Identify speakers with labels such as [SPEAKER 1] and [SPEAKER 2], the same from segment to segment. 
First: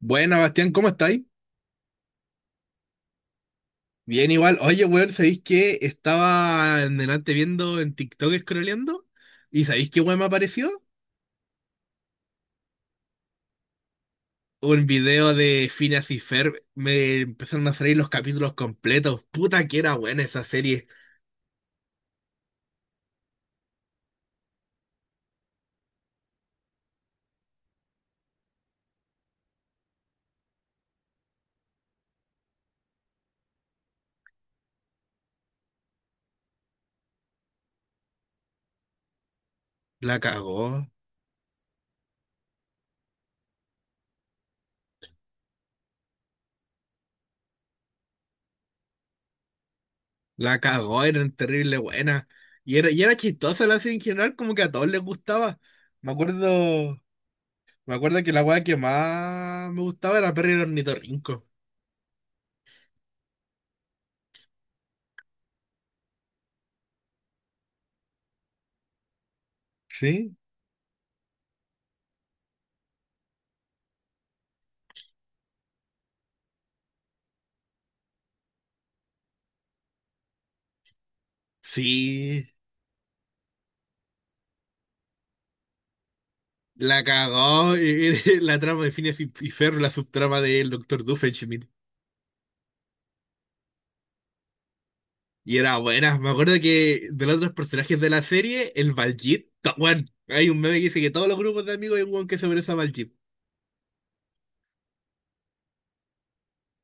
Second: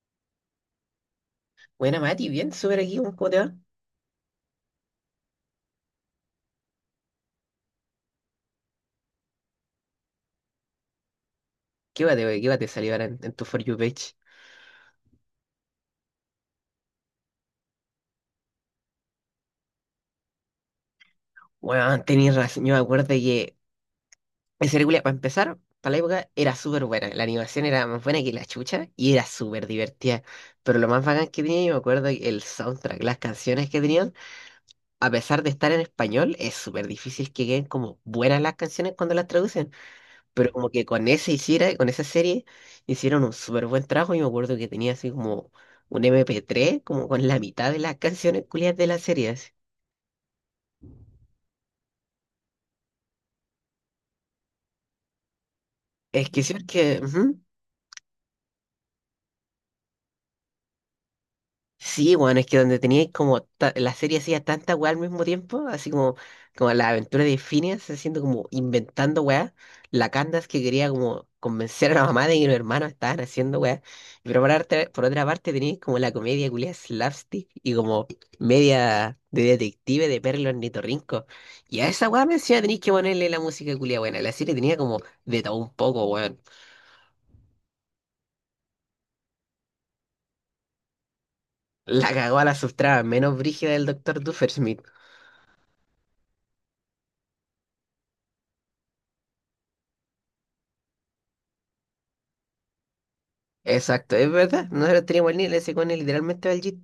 [SPEAKER 1] Buena, Bastián, ¿cómo estáis?
[SPEAKER 2] Buena, Mati, bien, súper aquí, weón, ¿cómo te va?
[SPEAKER 1] Bien, igual. Oye, weón, ¿sabéis que estaba en delante viendo en TikTok scrolleando? ¿Y sabéis qué weón me apareció?
[SPEAKER 2] ¿Qué va te salió ahora en tu For You page?
[SPEAKER 1] Un video de Phineas y Ferb. Me empezaron a salir los capítulos completos. Puta que era buena esa serie.
[SPEAKER 2] Bueno, tenías razón, yo me acuerdo que esa película, para empezar, para la época, era súper buena. La animación era más buena que la chucha y era súper divertida. Pero lo más bacán que tenía, yo me acuerdo que el soundtrack, las canciones que tenían, a pesar de estar en español, es súper difícil que queden como buenas las canciones cuando las traducen.
[SPEAKER 1] La
[SPEAKER 2] Pero
[SPEAKER 1] cagó.
[SPEAKER 2] como que con esa serie, hicieron un súper buen trabajo. Y me acuerdo que tenía así como un MP3 como con la mitad de las canciones culiadas de la serie, así.
[SPEAKER 1] La cagó, era terrible buena. Y era chistosa la serie en general, como que a todos les gustaba. Me
[SPEAKER 2] Es que sí, es
[SPEAKER 1] acuerdo,
[SPEAKER 2] que ujú.
[SPEAKER 1] me acuerdo que la weá que más me gustaba era Perry el ornitorrinco.
[SPEAKER 2] Sí, bueno, es que donde teníais como la serie hacía tanta weá al mismo tiempo, así como la aventura de Phineas haciendo como inventando weá, la
[SPEAKER 1] Sí,
[SPEAKER 2] Candace que quería como convencer a la mamá de que los hermanos estaban haciendo weá, pero por otra parte teníais como la comedia culia slapstick y como media de detective de Perro Ornitorrinco, y a esa weá me
[SPEAKER 1] sí,
[SPEAKER 2] decía tenéis que ponerle la música culia buena, la serie tenía como de todo un poco, weón.
[SPEAKER 1] la cagó. Y- La trama de Phineas y Ferb, la subtrama del doctor Doofenshmirtz.
[SPEAKER 2] La cagó a la subtrama menos brígida del Doctor Duffersmith.
[SPEAKER 1] Y era buena. Me acuerdo que de los otros personajes de la serie, el Baljeet, to- weón, hay un meme que dice que todos los grupos de amigos hay un weón que se parece a Baljeet.
[SPEAKER 2] Exacto, es verdad. Nosotros teníamos el nivel ese con él, literalmente va al Jeep.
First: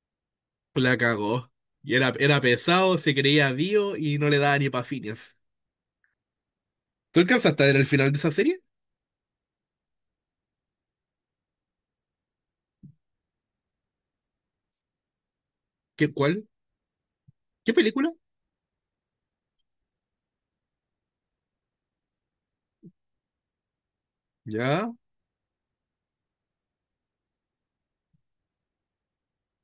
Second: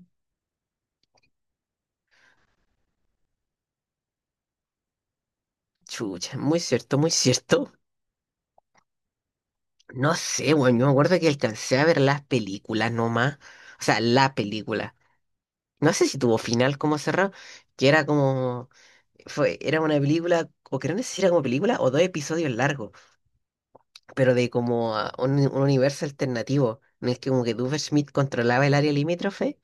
[SPEAKER 1] La cagó. Y era, era pesado, se creía vivo y no le daba ni pa' Phineas.
[SPEAKER 2] Chucha, muy cierto, muy
[SPEAKER 1] ¿Tú alcanzaste a
[SPEAKER 2] cierto.
[SPEAKER 1] ver el final de esa serie?
[SPEAKER 2] No sé, bueno, yo me acuerdo que alcancé a ver las películas nomás. O sea, la película. No sé
[SPEAKER 1] ¿Qué,
[SPEAKER 2] si tuvo
[SPEAKER 1] cuál?
[SPEAKER 2] final como cerrado,
[SPEAKER 1] ¿Qué
[SPEAKER 2] que era
[SPEAKER 1] película?
[SPEAKER 2] como. Fue, era una película, o que no sé si era como película, o dos episodios largos, pero de
[SPEAKER 1] Ya,
[SPEAKER 2] como ah, un universo alternativo, en el que como que Smith controlaba el área limítrofe.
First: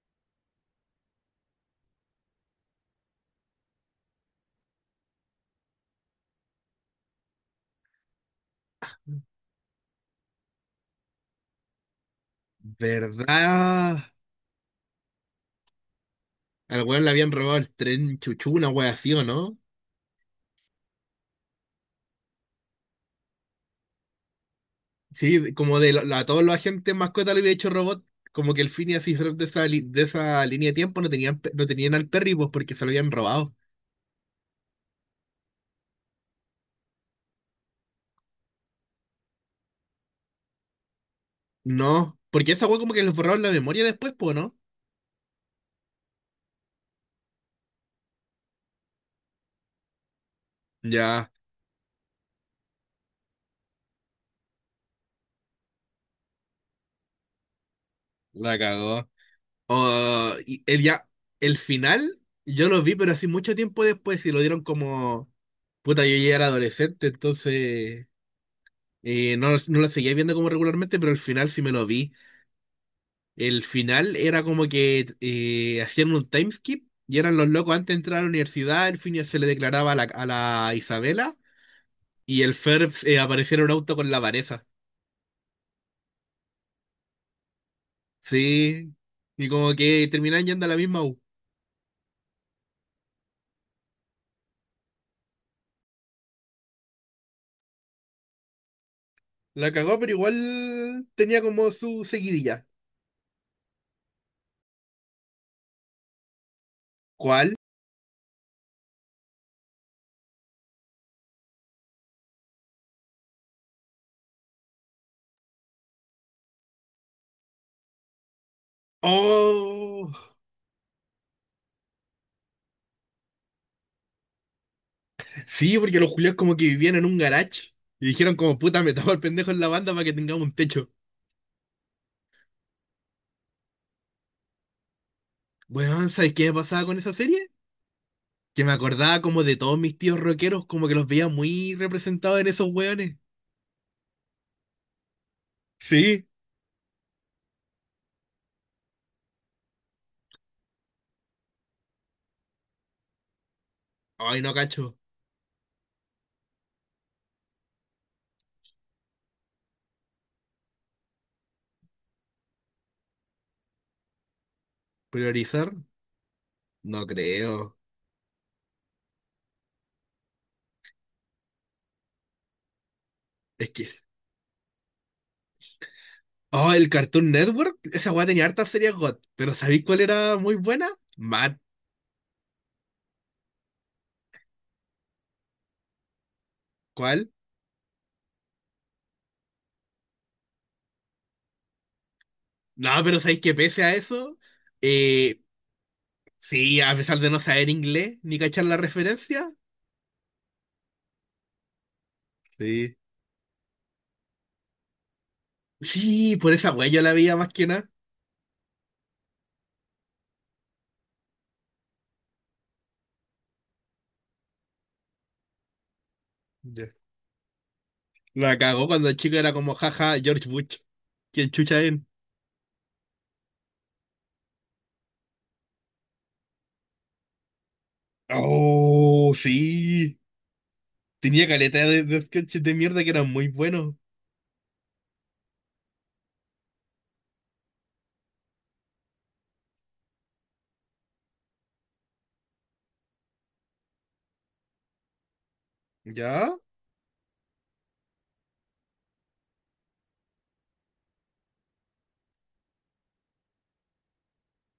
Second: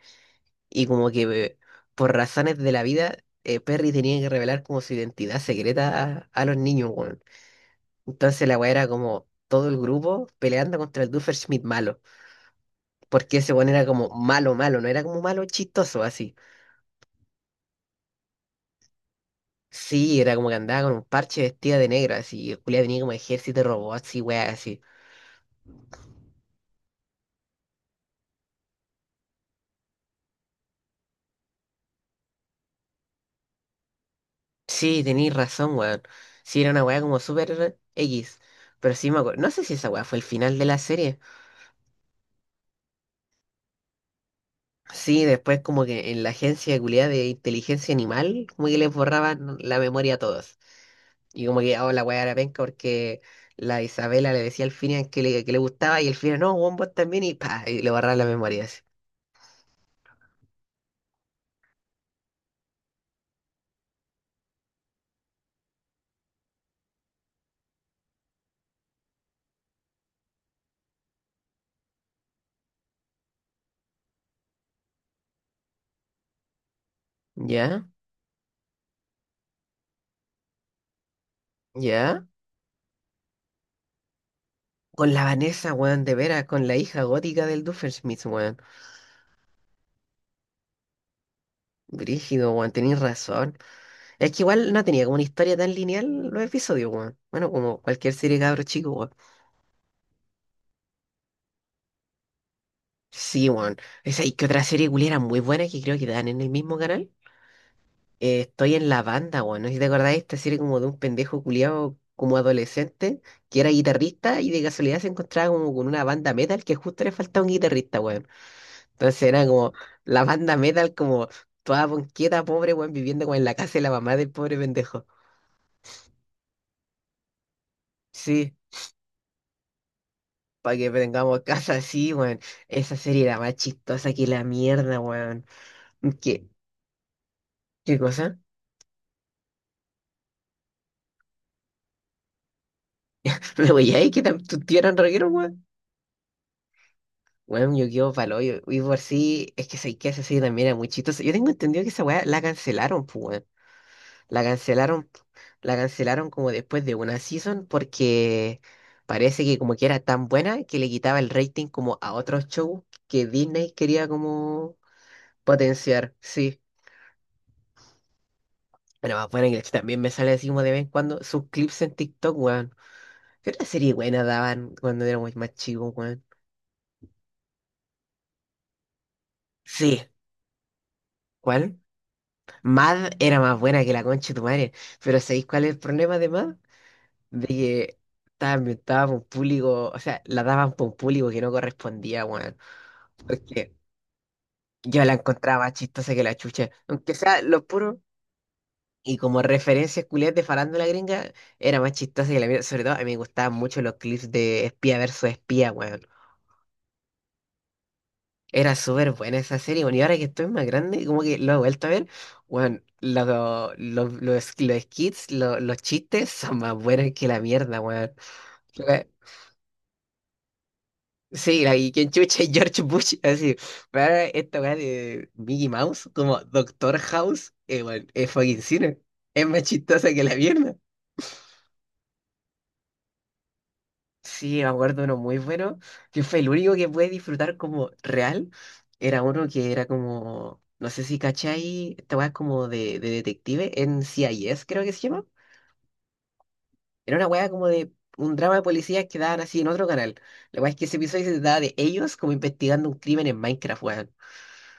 [SPEAKER 2] Y como que por razones de la vida, Perry tenía que revelar como su identidad secreta a los niños, weón. Entonces la weá era como todo el grupo peleando contra el Schmidt malo. Porque ese weón era
[SPEAKER 1] ¿verdad?
[SPEAKER 2] como malo, malo, no era como malo chistoso así.
[SPEAKER 1] Al weón le habían robado el tren chuchu, una wea así, ¿o no?
[SPEAKER 2] Sí, era como que andaba con un parche vestida de negro, así. Y Julia tenía como ejército de robots y weá así.
[SPEAKER 1] Sí, como de a todos los agentes mascota le había hecho robot, como que el Phineas y Ferb de de esa línea de tiempo no tenían al Perry, pues porque se lo habían robado.
[SPEAKER 2] Sí, tenéis razón, weón. Sí, era una weá como súper X. Pero sí me acuerdo. No sé si esa weá fue el final de la serie.
[SPEAKER 1] No, porque esa weá como que les borraron la memoria después, pues, ¿no?
[SPEAKER 2] Sí, después como que en la agencia culiá de inteligencia animal, como que les borraban la memoria a todos.
[SPEAKER 1] Ya,
[SPEAKER 2] Y como que, oh, la weá era penca porque la Isabela le decía al Finian que le gustaba y el Finian, no, weón, vos también, y pa, y le borraban la
[SPEAKER 1] la
[SPEAKER 2] memoria así.
[SPEAKER 1] cagó. Oh, y el ya, el final, yo lo vi, pero así mucho tiempo después y lo dieron como, puta, yo ya era adolescente, entonces no, no lo seguía viendo como regularmente, pero el final sí me lo vi. El final era como que hacían un time skip y eran los locos
[SPEAKER 2] ¿Ya?
[SPEAKER 1] antes de entrar a la universidad, el fin se le declaraba a la Isabela
[SPEAKER 2] ¿Ya?
[SPEAKER 1] y el Ferbs aparecía en un auto con la Vanessa.
[SPEAKER 2] Con la Vanessa, weón, de veras, con la hija gótica del Doofenshmirtz, weón.
[SPEAKER 1] Sí, y como que terminaban yendo a la misma U.
[SPEAKER 2] Brígido, weón, tenés razón. Es que igual no tenía como una historia tan lineal los episodios, weón. Bueno, como cualquier serie de cabros chicos, weón.
[SPEAKER 1] La cagó, pero igual tenía como su seguidilla.
[SPEAKER 2] Sí, weón. Esa y que otra serie culiera muy buena que creo que dan en el mismo canal.
[SPEAKER 1] ¿Cuál?
[SPEAKER 2] Estoy en la banda, weón. No sé si te acordáis, esta serie como de un pendejo culiado como adolescente que era guitarrista y de casualidad se encontraba como con una banda metal que justo le faltaba un guitarrista, weón. Entonces era como
[SPEAKER 1] Oh,
[SPEAKER 2] la banda metal como toda ponqueta, pobre, weón, viviendo como en la casa de la mamá del pobre pendejo.
[SPEAKER 1] sí, porque los culiados como que vivían en un garage y dijeron
[SPEAKER 2] Sí,
[SPEAKER 1] como puta, metamos al pendejo en la banda para que tengamos un
[SPEAKER 2] para
[SPEAKER 1] techo.
[SPEAKER 2] que tengamos casa así, weón. Esa serie era más chistosa que la mierda, weón.
[SPEAKER 1] Bueno, ¿sabes qué
[SPEAKER 2] ¿Qué?
[SPEAKER 1] me pasaba con esa serie?
[SPEAKER 2] ¿Qué cosa?
[SPEAKER 1] Que me acordaba como de todos mis tíos rockeros, como que los veía muy representados en esos hueones.
[SPEAKER 2] Pero, güey, ay, que tu tío era rockero, weón.
[SPEAKER 1] Sí,
[SPEAKER 2] Weón, yo quedo palo. Y por sí, es que sé que ese sí también era muy chistoso. Yo tengo entendido que esa weá la cancelaron, pues, weón.
[SPEAKER 1] ay,
[SPEAKER 2] La
[SPEAKER 1] no cacho.
[SPEAKER 2] cancelaron, la cancelaron como después de una season porque parece que como que era tan buena que le quitaba el rating como a otros shows que Disney quería como
[SPEAKER 1] ¿Priorizar?
[SPEAKER 2] potenciar, sí.
[SPEAKER 1] No creo.
[SPEAKER 2] Bueno, más bueno que también me sale así como de vez en cuando sus clips en TikTok, weón. ¿Qué otra
[SPEAKER 1] Es que.
[SPEAKER 2] serie buena daban cuando éramos más chicos, weón?
[SPEAKER 1] Oh, el Cartoon Network. Esa weá tenía hartas series GOT. Pero ¿sabéis cuál
[SPEAKER 2] Sí.
[SPEAKER 1] era muy buena? Matt.
[SPEAKER 2] ¿Cuál? Mad era más buena que la concha de tu madre, pero ¿sabéis cuál es el problema de Mad?
[SPEAKER 1] ¿Cuál?
[SPEAKER 2] De que estaba inventada por un público, o sea, la daban por un público que no correspondía, weón.
[SPEAKER 1] No, pero ¿sabéis que
[SPEAKER 2] Porque
[SPEAKER 1] pese a eso?
[SPEAKER 2] yo la
[SPEAKER 1] Eh,
[SPEAKER 2] encontraba más chistosa que la chucha,
[SPEAKER 1] sí, a
[SPEAKER 2] aunque
[SPEAKER 1] pesar de no
[SPEAKER 2] sea lo
[SPEAKER 1] saber
[SPEAKER 2] puro.
[SPEAKER 1] inglés ni cachar la
[SPEAKER 2] Y como
[SPEAKER 1] referencia.
[SPEAKER 2] referencias culiadas de farándula gringa, era más chistosa que la mía. Sobre todo,
[SPEAKER 1] Sí,
[SPEAKER 2] a mí me gustaban mucho los clips de espía versus espía, weón.
[SPEAKER 1] sí, por esa weá yo la veía más que nada.
[SPEAKER 2] Era súper buena esa serie, bueno, y ahora que estoy más grande, como que lo he vuelto a ver, bueno, los skits, los chistes son más
[SPEAKER 1] Ya,
[SPEAKER 2] buenos que la mierda, weón.
[SPEAKER 1] la cagó
[SPEAKER 2] Weón,
[SPEAKER 1] cuando el chico era como jaja, George Bush. ¿Quién
[SPEAKER 2] sí,
[SPEAKER 1] chucha
[SPEAKER 2] y
[SPEAKER 1] es?
[SPEAKER 2] quien chucha es George Bush, así, pero esta weá de Mickey Mouse, como Doctor House, weón, es fucking cine,
[SPEAKER 1] Oh,
[SPEAKER 2] es más chistosa
[SPEAKER 1] sí.
[SPEAKER 2] que la mierda.
[SPEAKER 1] Tenía caleta de sketches de mierda que eran muy buenos.
[SPEAKER 2] Sí, me acuerdo uno muy bueno, que fue el único que pude disfrutar como real. Era uno que era como, no sé si cachai, esta weá como de detective en CIS creo que se llama.
[SPEAKER 1] ¿Ya?
[SPEAKER 2] Era una weá como de un drama de policías que daban así en otro canal. La weá es que ese episodio se trataba de ellos como investigando un crimen en Minecraft, weón.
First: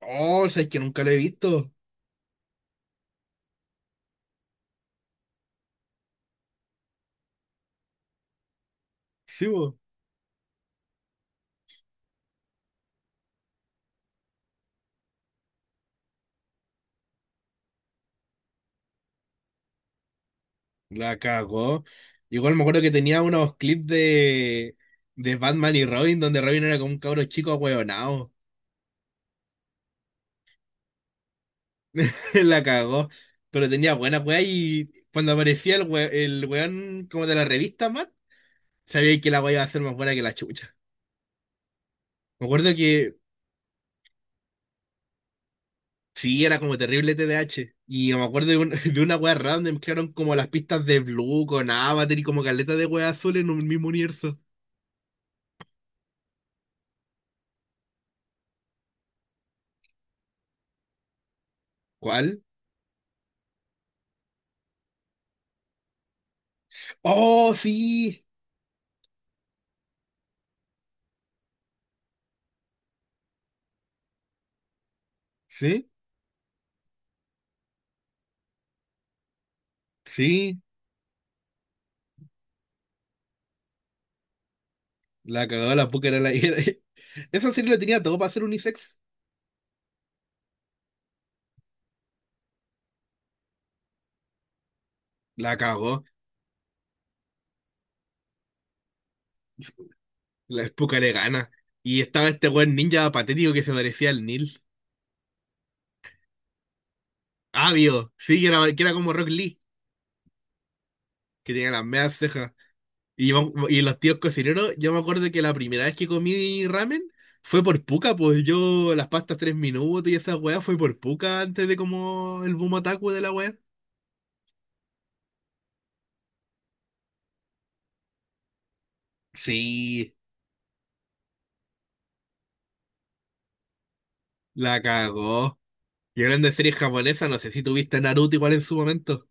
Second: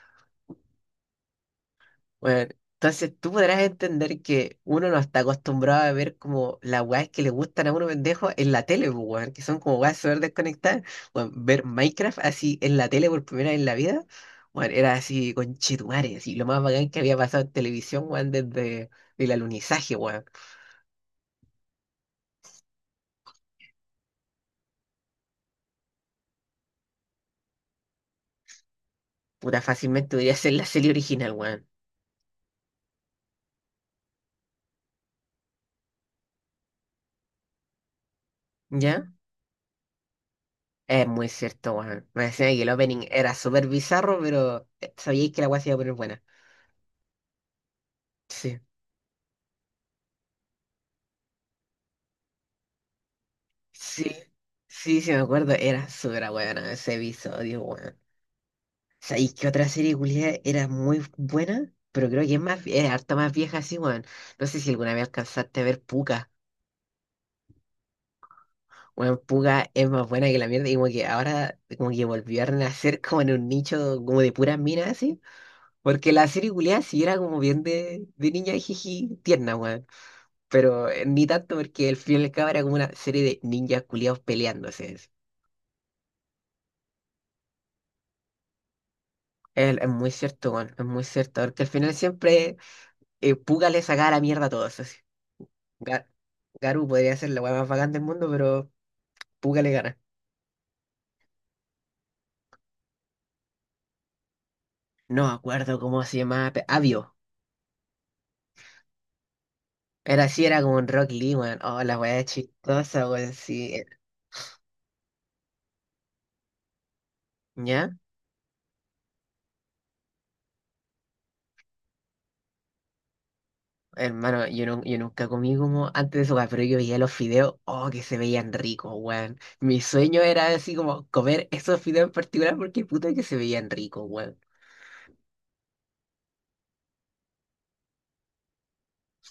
[SPEAKER 1] Oh, sabes que nunca lo he visto.
[SPEAKER 2] Bueno, entonces tú podrás entender que uno no está acostumbrado a ver como las weas que le gustan a uno pendejo en la tele, pues, weón, que
[SPEAKER 1] Sí,
[SPEAKER 2] son
[SPEAKER 1] bo.
[SPEAKER 2] como weas súper desconectadas. Bueno, ver Minecraft así en la tele por primera vez en la vida, bueno, era así con chetumare, así lo más bacán que había pasado en televisión, weón, desde el alunizaje, weón.
[SPEAKER 1] La cagó. Igual me acuerdo que tenía unos clips de Batman y Robin, donde Robin era como un cabro chico ahueonado.
[SPEAKER 2] Puta, fácilmente podría ser la serie original, weón.
[SPEAKER 1] La cagó. Pero tenía buena weá y cuando aparecía el weón como de la revista, Matt,
[SPEAKER 2] ¿Ya?
[SPEAKER 1] sabía que la weá iba a ser más buena que la chucha.
[SPEAKER 2] Es muy cierto, weón. Me
[SPEAKER 1] Me
[SPEAKER 2] decían que el
[SPEAKER 1] acuerdo
[SPEAKER 2] opening
[SPEAKER 1] que
[SPEAKER 2] era súper bizarro, pero sabíais que la wea se iba a poner buena.
[SPEAKER 1] sí, era como terrible TDH. Y yo me acuerdo
[SPEAKER 2] Sí.
[SPEAKER 1] de una wea random, mezclaron como las pistas de Blue con Avatar y como caleta de wea azul en un mismo
[SPEAKER 2] Sí,
[SPEAKER 1] universo.
[SPEAKER 2] sí, sí, me acuerdo. Era súper bueno ese episodio, weón. ¿Sabéis qué otra serie culiada era muy buena? Pero creo que
[SPEAKER 1] ¿Cuál?
[SPEAKER 2] es harta más vieja así, weón. No sé si alguna vez alcanzaste a ver Puka.
[SPEAKER 1] ¡Oh, sí!
[SPEAKER 2] Weón, Puka es más buena que la mierda. Y como que ahora, como que volvió a renacer como en un nicho como de puras minas así.
[SPEAKER 1] Sí,
[SPEAKER 2] Porque la serie culiada sí era como bien de niña jiji tierna, weón.
[SPEAKER 1] sí.
[SPEAKER 2] Pero ni tanto porque el final y al cabo era como una serie de ninjas culiados peleándose.
[SPEAKER 1] La cagó, la puca era la. Esa serie lo tenía todo para ser unisex.
[SPEAKER 2] Es muy cierto, weón, es muy cierto. Porque al final siempre Puga le saca la mierda a todos. Así.
[SPEAKER 1] La cagó.
[SPEAKER 2] Ga- Garu podría ser la weá más bacán del mundo, pero Puga le gana.
[SPEAKER 1] La puca le gana. Y estaba este buen ninja patético que se parecía al Neil.
[SPEAKER 2] No me acuerdo cómo se llamaba. Avio.
[SPEAKER 1] Avio, sí, que era, como Rock Lee,
[SPEAKER 2] Era así, era como un Rock Lee,
[SPEAKER 1] que
[SPEAKER 2] weón.
[SPEAKER 1] tenía
[SPEAKER 2] Oh,
[SPEAKER 1] las
[SPEAKER 2] la
[SPEAKER 1] medias
[SPEAKER 2] weá
[SPEAKER 1] cejas.
[SPEAKER 2] chistosa, weón.
[SPEAKER 1] Y, vamos-
[SPEAKER 2] Sí.
[SPEAKER 1] y los tíos cocineros, yo me acuerdo que la primera vez que comí ramen fue por
[SPEAKER 2] ¿Ya?
[SPEAKER 1] puca, pues yo las pastas 3 minutos y esa weá fue por puca antes de como el boom otaku de la weá.
[SPEAKER 2] Hermano, yo nunca comí como antes de eso, weón, pero yo veía los fideos, oh, que se veían ricos, weón. Mi
[SPEAKER 1] Sí,
[SPEAKER 2] sueño era así como comer esos fideos en particular porque puta que se veían ricos, weón.
[SPEAKER 1] la cagó. Y hablando de series japonesas, no sé si tuviste Naruto igual en su momento.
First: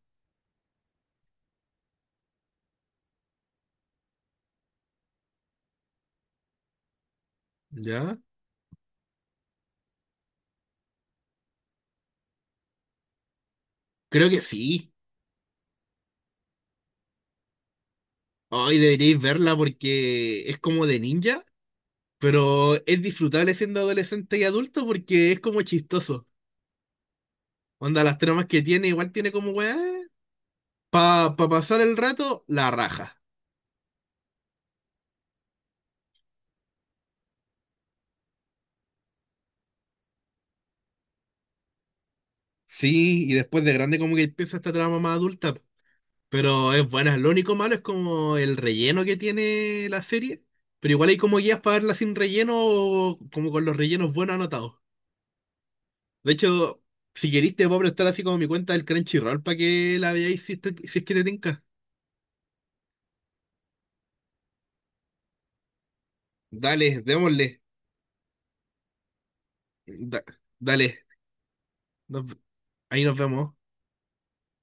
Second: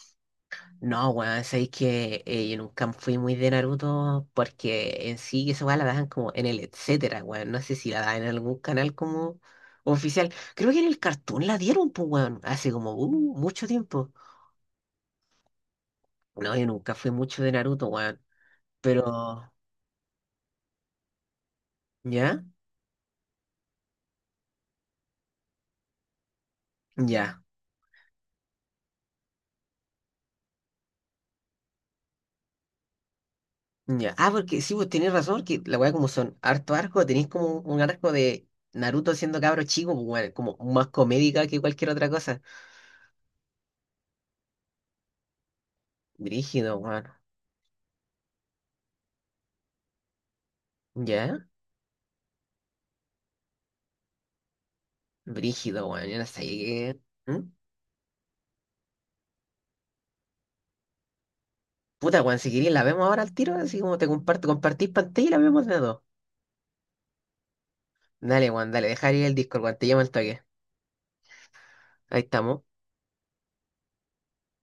[SPEAKER 2] No, weón, sabéis que yo nunca fui muy de Naruto porque en sí esa weá la daban como en el etcétera, weón. No sé si la
[SPEAKER 1] ¿Ya?
[SPEAKER 2] daban en algún canal como oficial. Creo que en el Cartoon la dieron, pues, weón, hace como mucho tiempo.
[SPEAKER 1] Creo que sí.
[SPEAKER 2] No, yo nunca fui mucho de Naruto, weón.
[SPEAKER 1] Hoy deberíais
[SPEAKER 2] Pero,
[SPEAKER 1] verla porque es como de ninja,
[SPEAKER 2] ¿ya?
[SPEAKER 1] pero es disfrutable siendo adolescente y adulto porque es como chistoso.
[SPEAKER 2] Ya,
[SPEAKER 1] Onda, las tramas que tiene, igual tiene como weá para pasar el rato, la raja.
[SPEAKER 2] ya. Ah, porque sí, vos tenés razón, que la weá como son harto arco, tenéis como un arco de Naruto siendo cabro chico, pues, weón, como más comédica que cualquier otra cosa.
[SPEAKER 1] Sí, y después de grande como que empieza esta trama más adulta, po. Pero
[SPEAKER 2] Brígido,
[SPEAKER 1] es
[SPEAKER 2] weón.
[SPEAKER 1] buena. Lo único malo es como el relleno que tiene la serie, pero igual hay como
[SPEAKER 2] ¿Ya?
[SPEAKER 1] guías para verla sin relleno o como con los rellenos buenos anotados.
[SPEAKER 2] Brígido, weón. Yo no
[SPEAKER 1] De
[SPEAKER 2] sé
[SPEAKER 1] hecho,
[SPEAKER 2] qué.
[SPEAKER 1] si
[SPEAKER 2] ¿Mm?
[SPEAKER 1] querís te puedo prestar así como mi cuenta del Crunchyroll para que la veáis si es que te tinca.
[SPEAKER 2] Puta, weón, si querés la vemos ahora al tiro, así como te comparto, compartís pantalla y la vemos de a dos.
[SPEAKER 1] Dale, démosle.
[SPEAKER 2] Dale, weón, dale, dejar ir el Discord, weón, te llamo al
[SPEAKER 1] Da-
[SPEAKER 2] toque.
[SPEAKER 1] dale,
[SPEAKER 2] Ahí
[SPEAKER 1] Nos-
[SPEAKER 2] estamos.
[SPEAKER 1] ahí nos vemos.